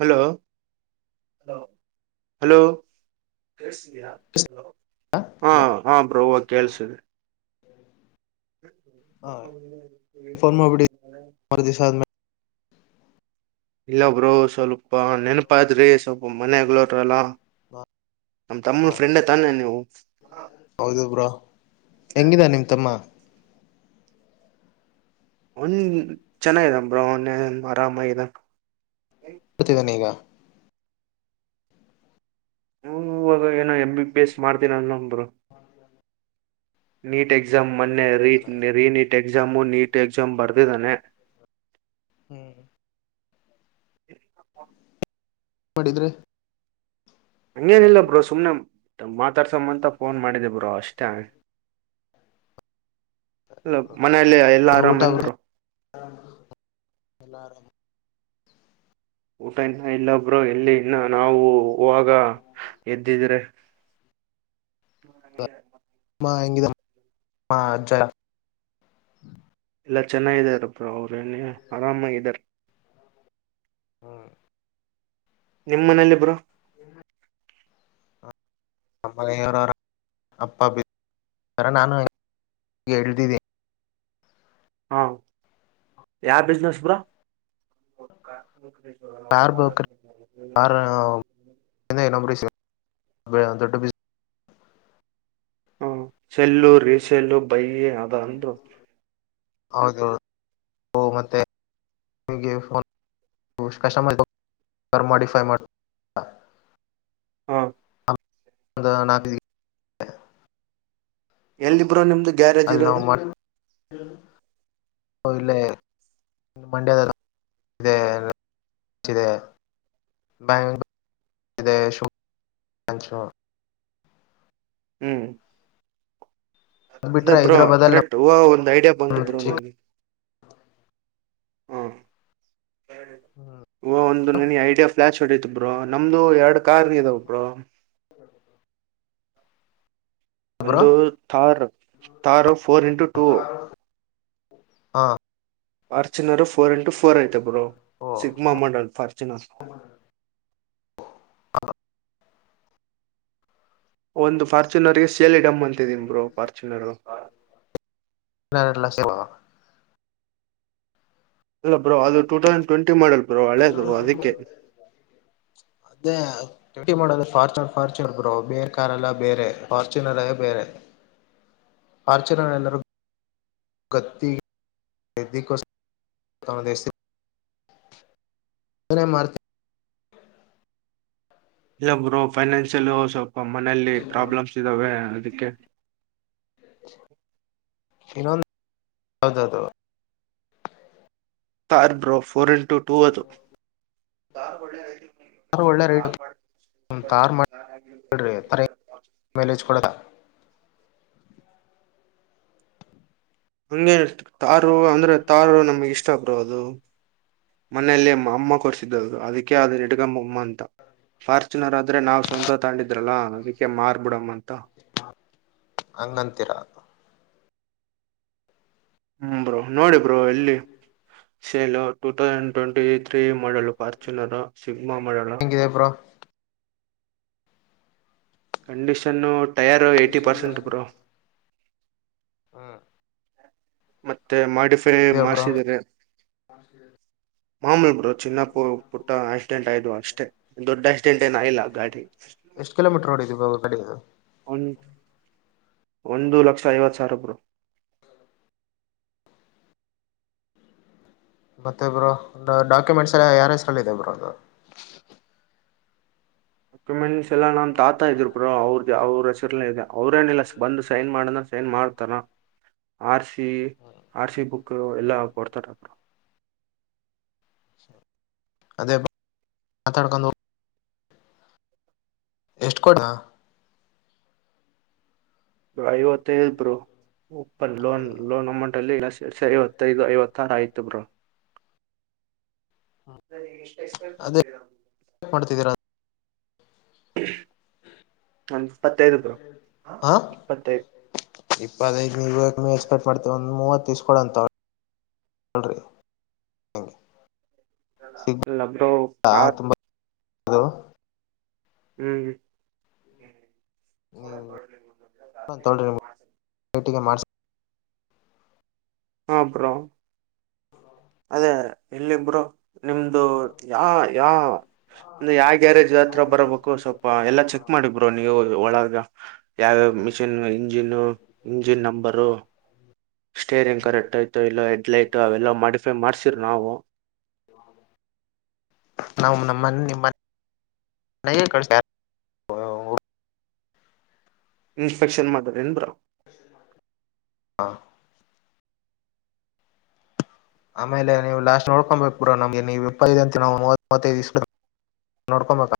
Hello hello ಹಾ hello ಹಾ bro ಕೇಳ್ಸಿದಿ ಹಫಮಬ ಇಲ್ಲಬ್ರೋ ಸ್ವಲ್ಪ ನೆನಪ ಆದ್ರೆ ಸ್ವಲ್ಪ ಒ ಮನಾಗಲೋಲ್ಲ ನಮ ತಮ್ಮ ಹಾ ಫ್ರೆಂಡೇ ತಾನೆ ನೀವು ಹೌದು ಬ್ರಾ ಹೆಂಗಿದ ನಿಮ ತಮ್ಮ ಒನ್ ಚೆನ್ನ ಬ್ರ ಆರಾಮ ಕೊಡ್ತಿದ್ದಾನೆ ಈಗ ನ ಇವಾಗ ಏನೋ ಎ ಬಿ ಎಸ್ ಮಾಡ್ತೀನ ಅ ಹಾ ನೀಟ್ ಎಕ್ಸಾಮ್ ಮೊನ್ನೆ ರಿನೀಟ್ ಎಕ್ಸಾಮು ನೀಟ್ ಎಕ್ಸಾಮ್ ಬರ್ತದೆ ಅದಾನೆ ಹ್ಮ್ ಹ ಮಾಡಿದ್ರೆ ಅಂಗೇನ ಇಲ್ಲ ಬ್ರೋ ಸುಮನೆ ಮಾತಾಡ್ಸಮ್ಮಂತ ಫೋನ್ ಮಾಡಿದ್ದೇ ಬರು ಅಷ್ಟೇ ಅಲ್ಲ ಮನೇೆಯಲ್ಲಿ ಎಲ್ಲ ಆರಾಮ್ ಊಟ ಬ್ರೋ ನ್ರು ಊಟ ಇನ್ನ ಇಲ್ಲೊಬ್ಬರು ಎಲ್ಲಿ ಇನ್ನ ನಾವು ಹಾಗ ಎದ್ದಿದ್ರೆ ಹ ಹಾಗ ಮಾ ಹೆಂಗಿದ ಅಜಜಾ ಎಲ್ಲ ಚೆನ್ನಾಗಿದಾರಪ್ರ ಅವರು ಏನ ಆರಾಮಾಗಾರ ಹ್ಮ್ ನಿಮ್ಮ ಮನೇಲಿಬರು ನಮ್ಮಲೆವರ ಅಪ್ಪ ಬಿ ಆರ ನಾನುಗೆ ಇಳಿದಿದ್ದೀಿ ಹಾ ಯಾವ ಬಿಸ್ನೆಸ್ ಪುರ ಕಾರ್ ಬಕ ಕಾರ್ ಇನ್ನಂಬ ಳಂತೊಡ್ಡ ಬಿಸಿ ಹ ಸೆಲ್ಲು ರೀಿಸೆಲ್ಲು ಬೈಯ ಅದ ಅಂದ್ರು ಹೌದು ಮತ್ತೆಗೆಫೋನ್ ಕ ಮಾಡ ಮಾಡಡಿಫೈ ಮಾಡ್ತ ಹ ಅಂದ ನಾಕ ಎಲ್ಲಿಬ್ರು ನಿಮ್ದು ಗ್ಯಾರೇಜ್ ಇರೋದು ಪಹಲೆ ಇ ಮಂಡ್ಯದ ಇದೆ ಇದೆ ಬೆಂಗೂರು ಇಚ ಹ್ಮ್ ಅದ್ ಅದೇ ಬಿಟ್ರೆ ಬ್ರೋ ಹೈದ್ರಾಬಾದಲ್ ಕರೆಕ್ಟ್ ಹೂ ಒಂದ್ ಐಡಿಯಾ ಬಂತು ನಮ್ ಬ್ರೋ ಚಿಕ್ಕ ನನಗೆ ಹ್ಮ್ ಓ ಒಂದು ನನ್ ಐಡಿಯಾ ಫ್ಲಾಶ್ ಹೊಡಿತ ಬ್ರೋ ನಮ್ದು ಎರಡು ಕಾರ್ಿಗೆದಾವ ಅಪರ ಬ್ರೋ ಒಂದು Thar Thar four into two ಹಾ ಮಾರ್ಚ್ಿನರು ಫೋರ್ ಇಂಟು ಫೋರ್ ಐತೆ ಬ್ರೋ ಓ ಸಗ್ಮಾ ಮಂಡಲ್ ಫಾರ್ಚುನರ್ ಹ ಒಂದು ಫಾರ್ಚುನರ್ಗೆ ಸೇಲಿ ಡಮ್ ಅಂತಿದೀ ಬರು ಫಾರ್ಚುನರ್ ವಾ ಇಲ್ಲ ಬ್ರೋ ಅದು ಟೂ ತೌಸಂಡ್ ಟ್ವೆಂಟಿ ಮಾಡಲ್ ಅ್ರ ಒಳ್ಳೇದು ಅದಕ್ಕೆ ್ಯಟಿ ಮಾಡೋದು ಫಾರ್ಚುನರ್ ಫಾರ್ಚುನರ್ ಬೋ ಬೇರೆ ಕ ಎಲ್ಲ ಬೇರೆ ಫಾರ್ಚುನರೇ ಬೇರೆ ಆಾರ್ಚನ ನಂದರು ಗತ್ತ ವಿಕ ತ ದ ನ ಮಾರ್ತ ಇಲ್ಲೊಬ್ರು ಫೈನಾನ್ಸಿಯಲ್ ಸ್ವಲ್ಪ ಮನೇೆಯಲ್ಲಿ ಪ್ರಾಬ್ಲಮ್ಸ್ ಇದ್ದಾವೆ ಅದಕ್ಕೆ ಇನ್ನೊಂದು ಹೌದದು car bro four into two ಅದು ಯಾರ ಒಳ್ಳ ರೈಡು ಮೈಲೇಜ್ ಕೊಡದ ಹಂಗೇ ತಾರು ಅಂದ್ರೆ ತಾರು ನಮ್ಗೆ ಇಷ್ಟ ಬರೋದು ಮನೇೆಯಲ್ಲಿ ಅಮ್ಮ ಕೊರ್ಸಿದ್ದದು ಅದಕ್ಕೆ ಆದ್ರ ಹಿಡುಗಮ್ಮ ಅಮ್ಮ ಅಂತ ಫಾರ್ಚುನರ್ ಆದ್ರೆ ನಾವ್ ಸ್ವಂತ ತಂಡಿದ್ರಲ್ಲಾ ಅದಕ್ಕೆ ಮಾರ್ಬಿಡಮಮ್ಮ ಅಂತ ಅಂಗಂತರ ಹ್ಮ್ ಬ್ರೋ ನೋಡಿ ಬ್ರೋ ಎಲ್ಲಿ sale two thousand twenty three model Fortuner sigma ಮಾಡೊಡಲು ಹೆಂಗಿದೆ bro condition tyre eighty percent bro ಹ್ಮ ಮತ್ತೆ ಮಾಡಫೈ ಬ್ರೋ ಮಾಡಸಿದ್ದಾರೆ ಮಾಮೂಲಿ ಬಿರು ಚಿನ್ನಪ್ಪ ಪುಟ್ಟ ಆಕ್ಸಿಡೆಂಟ್ ಆಯ್ು ಅಷ್ಟೇ ದೊಡ್ಡ ಆಕ್ಸಿಡೆಂಟ್ ಏನ ಇಲ್ಲ ಗಾಡಿ ಎಷ್ಟು ಕಿಲೋಮೀಟರ್ ನಡಿದೀವಿಾ ಕಡೆಗೆ ಒ ಒಂದು ಲಕ್ಷ ಐವತ್ತು ಸಾವಿರಬ್ರು ಮತ್ತೆ ಇ ಬ್ರೋ ಡಾಕ್ಯುಮೆಂಟ್ಸ್ ಎಲ್ಲ ಯಾರ ಹೆಸ್ರಲ್ಲ ಇದೆ ಬ್ರೋ ಅ ಡಾಕ್ಯುಮೆಂಟ್ಸ್ ಎಲ್ಲ ನ್ ತಾತಾ ಇದ್ರು ಬ್ರೋ ಅವ್ರ್ದ ಅವ್ರ ಹೆಸರಲ್ಲ ಇದೆ ಅವ್ರೇನಿಲ್ಲ ಬಂದು ಸೈನ್ ಮಾಡ ಸ ಏನ್ ಮಾಡ್ತಾನ ಆರ್ಸ ಆರ್ ಸಿಿ ಬುಕ್ ಎಲ್ಲಾ ಕೊಡ್ತಾರ ಅರು ಅದೇ ಮಾತಡಕ ನ ಎಷ್ಟು ಕೊಡ ಐವತ್ತೈದರು ಓಪನ್ ಲೋನ್ ಹೌದು ಲೋನ್ ಅಮೌಂಟ್ ಅಲ್ಲಿ ಐವತ್ತೈದು ಐವತ್ತಾರು ಆಯ್ತು ಬ್ರ ಷ್ಟ ಮ ಅದೇ ಮಾಡ್ತಿದ್ದೀರಾ ಒಂದುಪ್ಪತ್ತೈದು ಬರುೋ ಇಪ್ಪತ್ತೈದು ಬ ಈಗ ನೀವು ಎಕ್ಸ್ಪೆಕ್ಟ್ ಮಾಡತೀವಿ ಒಂದ್ ಮೂವತ್ತು ತಸ್ಕೊ ಅಂತ ಅವಳಿ ಹಲ್ರಿ ಹಂ ಲಬೋ ಸಾತ್ ಅಲ ಹ್ಮ್ ನೀವು ತ್ರಿೇಟಿಗೆ ಮಾಡ ಹ ಅಪರ ಅದೇ ಇಲ್ಲಿಬ್ರು ನಿಮ್ದು ಯಾ ಯಾ ಅಂದ್ರೆ ಯಾವ ಗ್ಯಾರೇಜ್ ಹತ್ರ ಬರಬೇಕು ಸ್ವಲ್ಪ ಎಲ್ಲಾ ಚೆಕ್ ಮಾಡಿಬ್ರೋ ನೀವು ಒಳಗ ಯಾವ machine engine engine number steering correct ಆಯ್ತ ಇಲ್ಲ ಹೆಡ್ಲೈತ ಅವೆಲ್ಲ ಮಾಡ ಮಾಡ್ಸರ ನಾವು ಮ್ಮ ನಿ ಮನ ಕಳ್ಸ ಇನ್ಸ್ಪೆಕ್ಷನ್ ಮದರ್ ಏನ್ಬ್ರ ಹಾ ಆಮೇಲೆ ನೀವು ಲಾಸ್ಟ್ ನೋಡ್ಕೊಬೇಕು ಪೂರಾ ನಮ್ಗೆ ನೀವು ಇಪ್ಪ ಅಂತ ನಾ ಮೂವತ್ವೈದು ನೋಡ್ಕೊಮಕ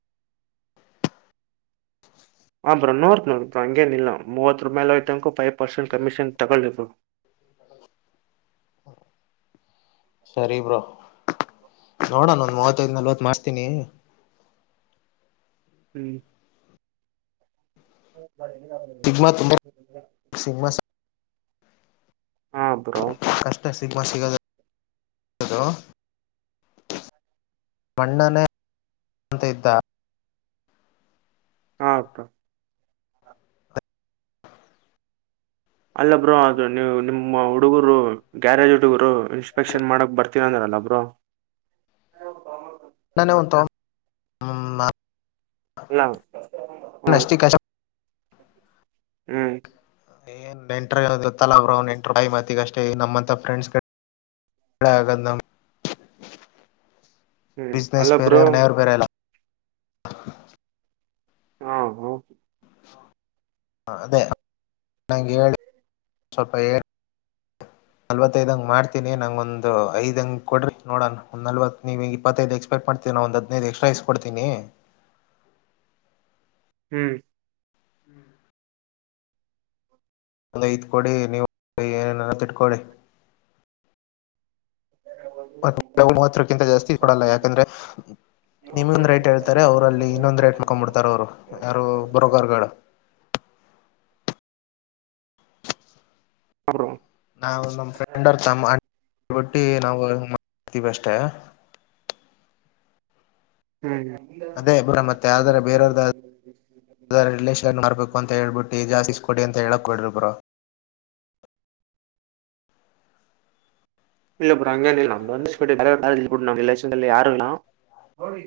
ಹ ಬ್ರಾ ನೋರ್ ನೋಡ್ ಬ್ರಾ ಹಂಗೇನಿಲ್ಲ ಮೂವತ್ ರಪಿ ಅಾಲೋಯತನಕ ಫೈವ್ ಪರ್ಸೆಂಟ್ ಕಮಿಷನ್ ತಗೊಳ್ಳಿದ್ರು [unintelligible] ಸರಿ ಬ್ರೋ ನೋಡೋಣ ಮೂವತ್ತೈದ್ ನಲ್ವತ್ ಮಾಡಿಸತೀನಿ ಹ್ಮ್ ಶಗ್ಮಾ ತುಂಬ ಸಿಗ್ಗಮಾ ಹ ಕಷ್ಟ ಸಿಗಮಾ ಸಿಗದದು ಮಣ್ಣನೇಂತ ಇದ್ದ ಹಾಕ ಅಲ್ಲ ಬ್ರೋ ಆದೂ ನೀವು ನಿಮ ಹುಡುಗರು ಗ್ಯಾರೇಜ್ ಹುಡುಗರು ಇನ್ಸ್ಪೆಕ್ಷನ್ ಮಾಡಕ್ ಬರ್ತನ ಅಂದ್ರಲ್ಲ ಒಬ್ರು ಹದ ಹೌದು ನಾನ ಹ ಹ್ಮ ಎಲ್ಲಾ ಹ್ಮ ಅಷ್ಟಿಕ್ ಅಷ್ಟ ಹ್ಮ್ ಏನ್ ನೆಂಟತ್ತಲ್ಲ ಅವ ನೆಂಟ ಟೈ ಮತ್ತಗ ಅಷ್ಟೇ ನಮ್ಮಂತ ಫ್ರೆಂಡ್ಸ್ ಕಡೆ ಎಳ ಆಗಂದ [inaudible] ಅಲ್ಲ ಬಿಸಿನಸ್ರೆ ಬ್ರೋ ನೇರು ಬರಲ್ಲ ಹಾ ಹ ಅದೇ ನಗೆ ಸ್ವಲ್ಪ ಏಳ್ ಹ ನಲ್ವತ್ತೈದ ಹಂಗ್ ಮಾಡ್ತಿನಿ ನಂಗ ಒಂದ್ ಐ್ ಹಂಗ ಕೊಡ್ರರಿ ನೋಡಣ ಒ ನಲ್ವ ನೀ ಇಪ್ಪತ್ತೈದು ಎಕ್ಸ್ಪೆಕ್ಟ್ ಮಾಡ್ ನ ಒಂದ್ ಹದಿನೈದು ಎಕ್ಸ್ರ ಇಸ್ ಕೊಡ್ನಿ ಹ್ಮ್ ಹ್ಮ್ [inaudible] ಒಂದ ಐದ ಕೊಡಿ ನೀವು ಏನೇನನ್ನ ಇಟ್ಕೊಳ್ಳಿ. ಮತ್ತ ಮೂವತ್ತಕ್ಕಿಂತ ಜಾಸ್ತಿ ಕೊಡಲ್ಲ ಯಾಕಂದ್ರೆ. ನಿಮೊಂದ್ ರೇಟ್ ಹೇಳ್ತಾರೆ ಅವರಲ್ಲಿ ಇನ್ನೊಂದ್ ರೇಟ್ ಮಕೊಂಡ್ಬಿಡ್ತಾರ ಅವರು ಯಾರು ಬ್ರೋಕರ್ ಗಳು. ಬ್ರೋ ನಾವು ನಮ್ಮ್ ಫ್ರೆಂಡ್ ಅವರ್ ತಮ್ಮ [unintelligible] ಬಟ್ಟಿ ನಾವು ಮಾಡತೀವಿ ಅಷ್ಟ. ಹ್ಮ್. [inaudible] ಅರ ರಿಲೇಷನ್ ಮಾಡ್ಬೇಕು ಅಂತ ಹೇಬಿಟ್ಟು ಜಾಸ್ಿಸ ಕೊಡಿ ಅಂತ ಹೇಳಕ್ ಹೋಗ ಬ್ಯಾಡ ರಿ ಬ್ರೋ. ಇಲ್ಲ ಬ್ರೋ ಹಾಂಗ ಏನ್ ಇಲ್ಲಾ ಬಂದ ಅಷ್ಟ ಕೊಡಿ ರಿಲೇಶನ್ ಅಲ್ಲಿ ಯಾರು ಇಲ್ಲ ಓಯ್.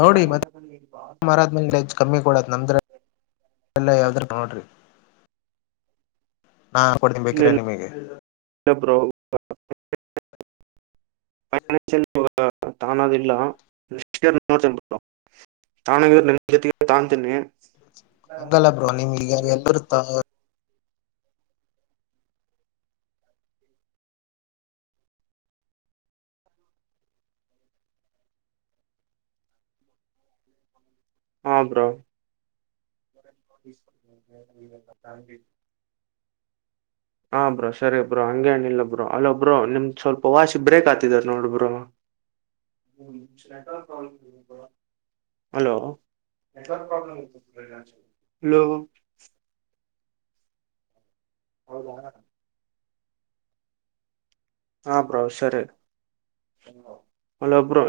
ನೋಡಿ ಮತ್ತೆ ಮಾರ ಆದ ಹೆಚ ಕಮ್ಮಿ ಕೊಡತ್ ನಮದ ರಾಲಿ ಯಾವದ ರಾ [inaudible] ನೋಡ್ರಿ ನಾ ಕೊಡನ್ ಬೇಕಿರ ನಿಮಗೆ. [inaudible] [unintelligible] ತೊಗೊನೋದ ಇಲ್ಲ [unintelligible] ತಾನಗರ್ ಇದರ ನಿಮ್ ಜೊತೆ ತೊಗೊತೀನಿ. ಹಂಗಲ್ಲ ಬ್ರೋ ನಿಮ್. [unintelligible] ಹಾ ಬ್ರೋ. [unintelligible] ಹಾ ಬ್ರೋ ಸರಿ ಬ್ರೋ ಹಂಗೇನ ಇಿಲ್ಲ ಬ್ರೋ ಅಲೊಬ್್ರೋ ನಿಮ್ ಸ್ವಲ್ಪ ವಾಯ್ಸ್ ಬ್ರೇಕ್ ಆಾತಿದಾರ್ ನೋಡ್ ಬ್ರೋ. ಹ್ಮ [unintelligible] ಹಲೋ ನೆಟ್ವರ್ಕ್ ಪ್ರಾಬ್ಲೆಮ್ [unintelligible] ಹಲೋ. ಹೌದಾ ಹಾ ಬೋ ಸರಿ ಹಲೋ ಬ್ರೋ.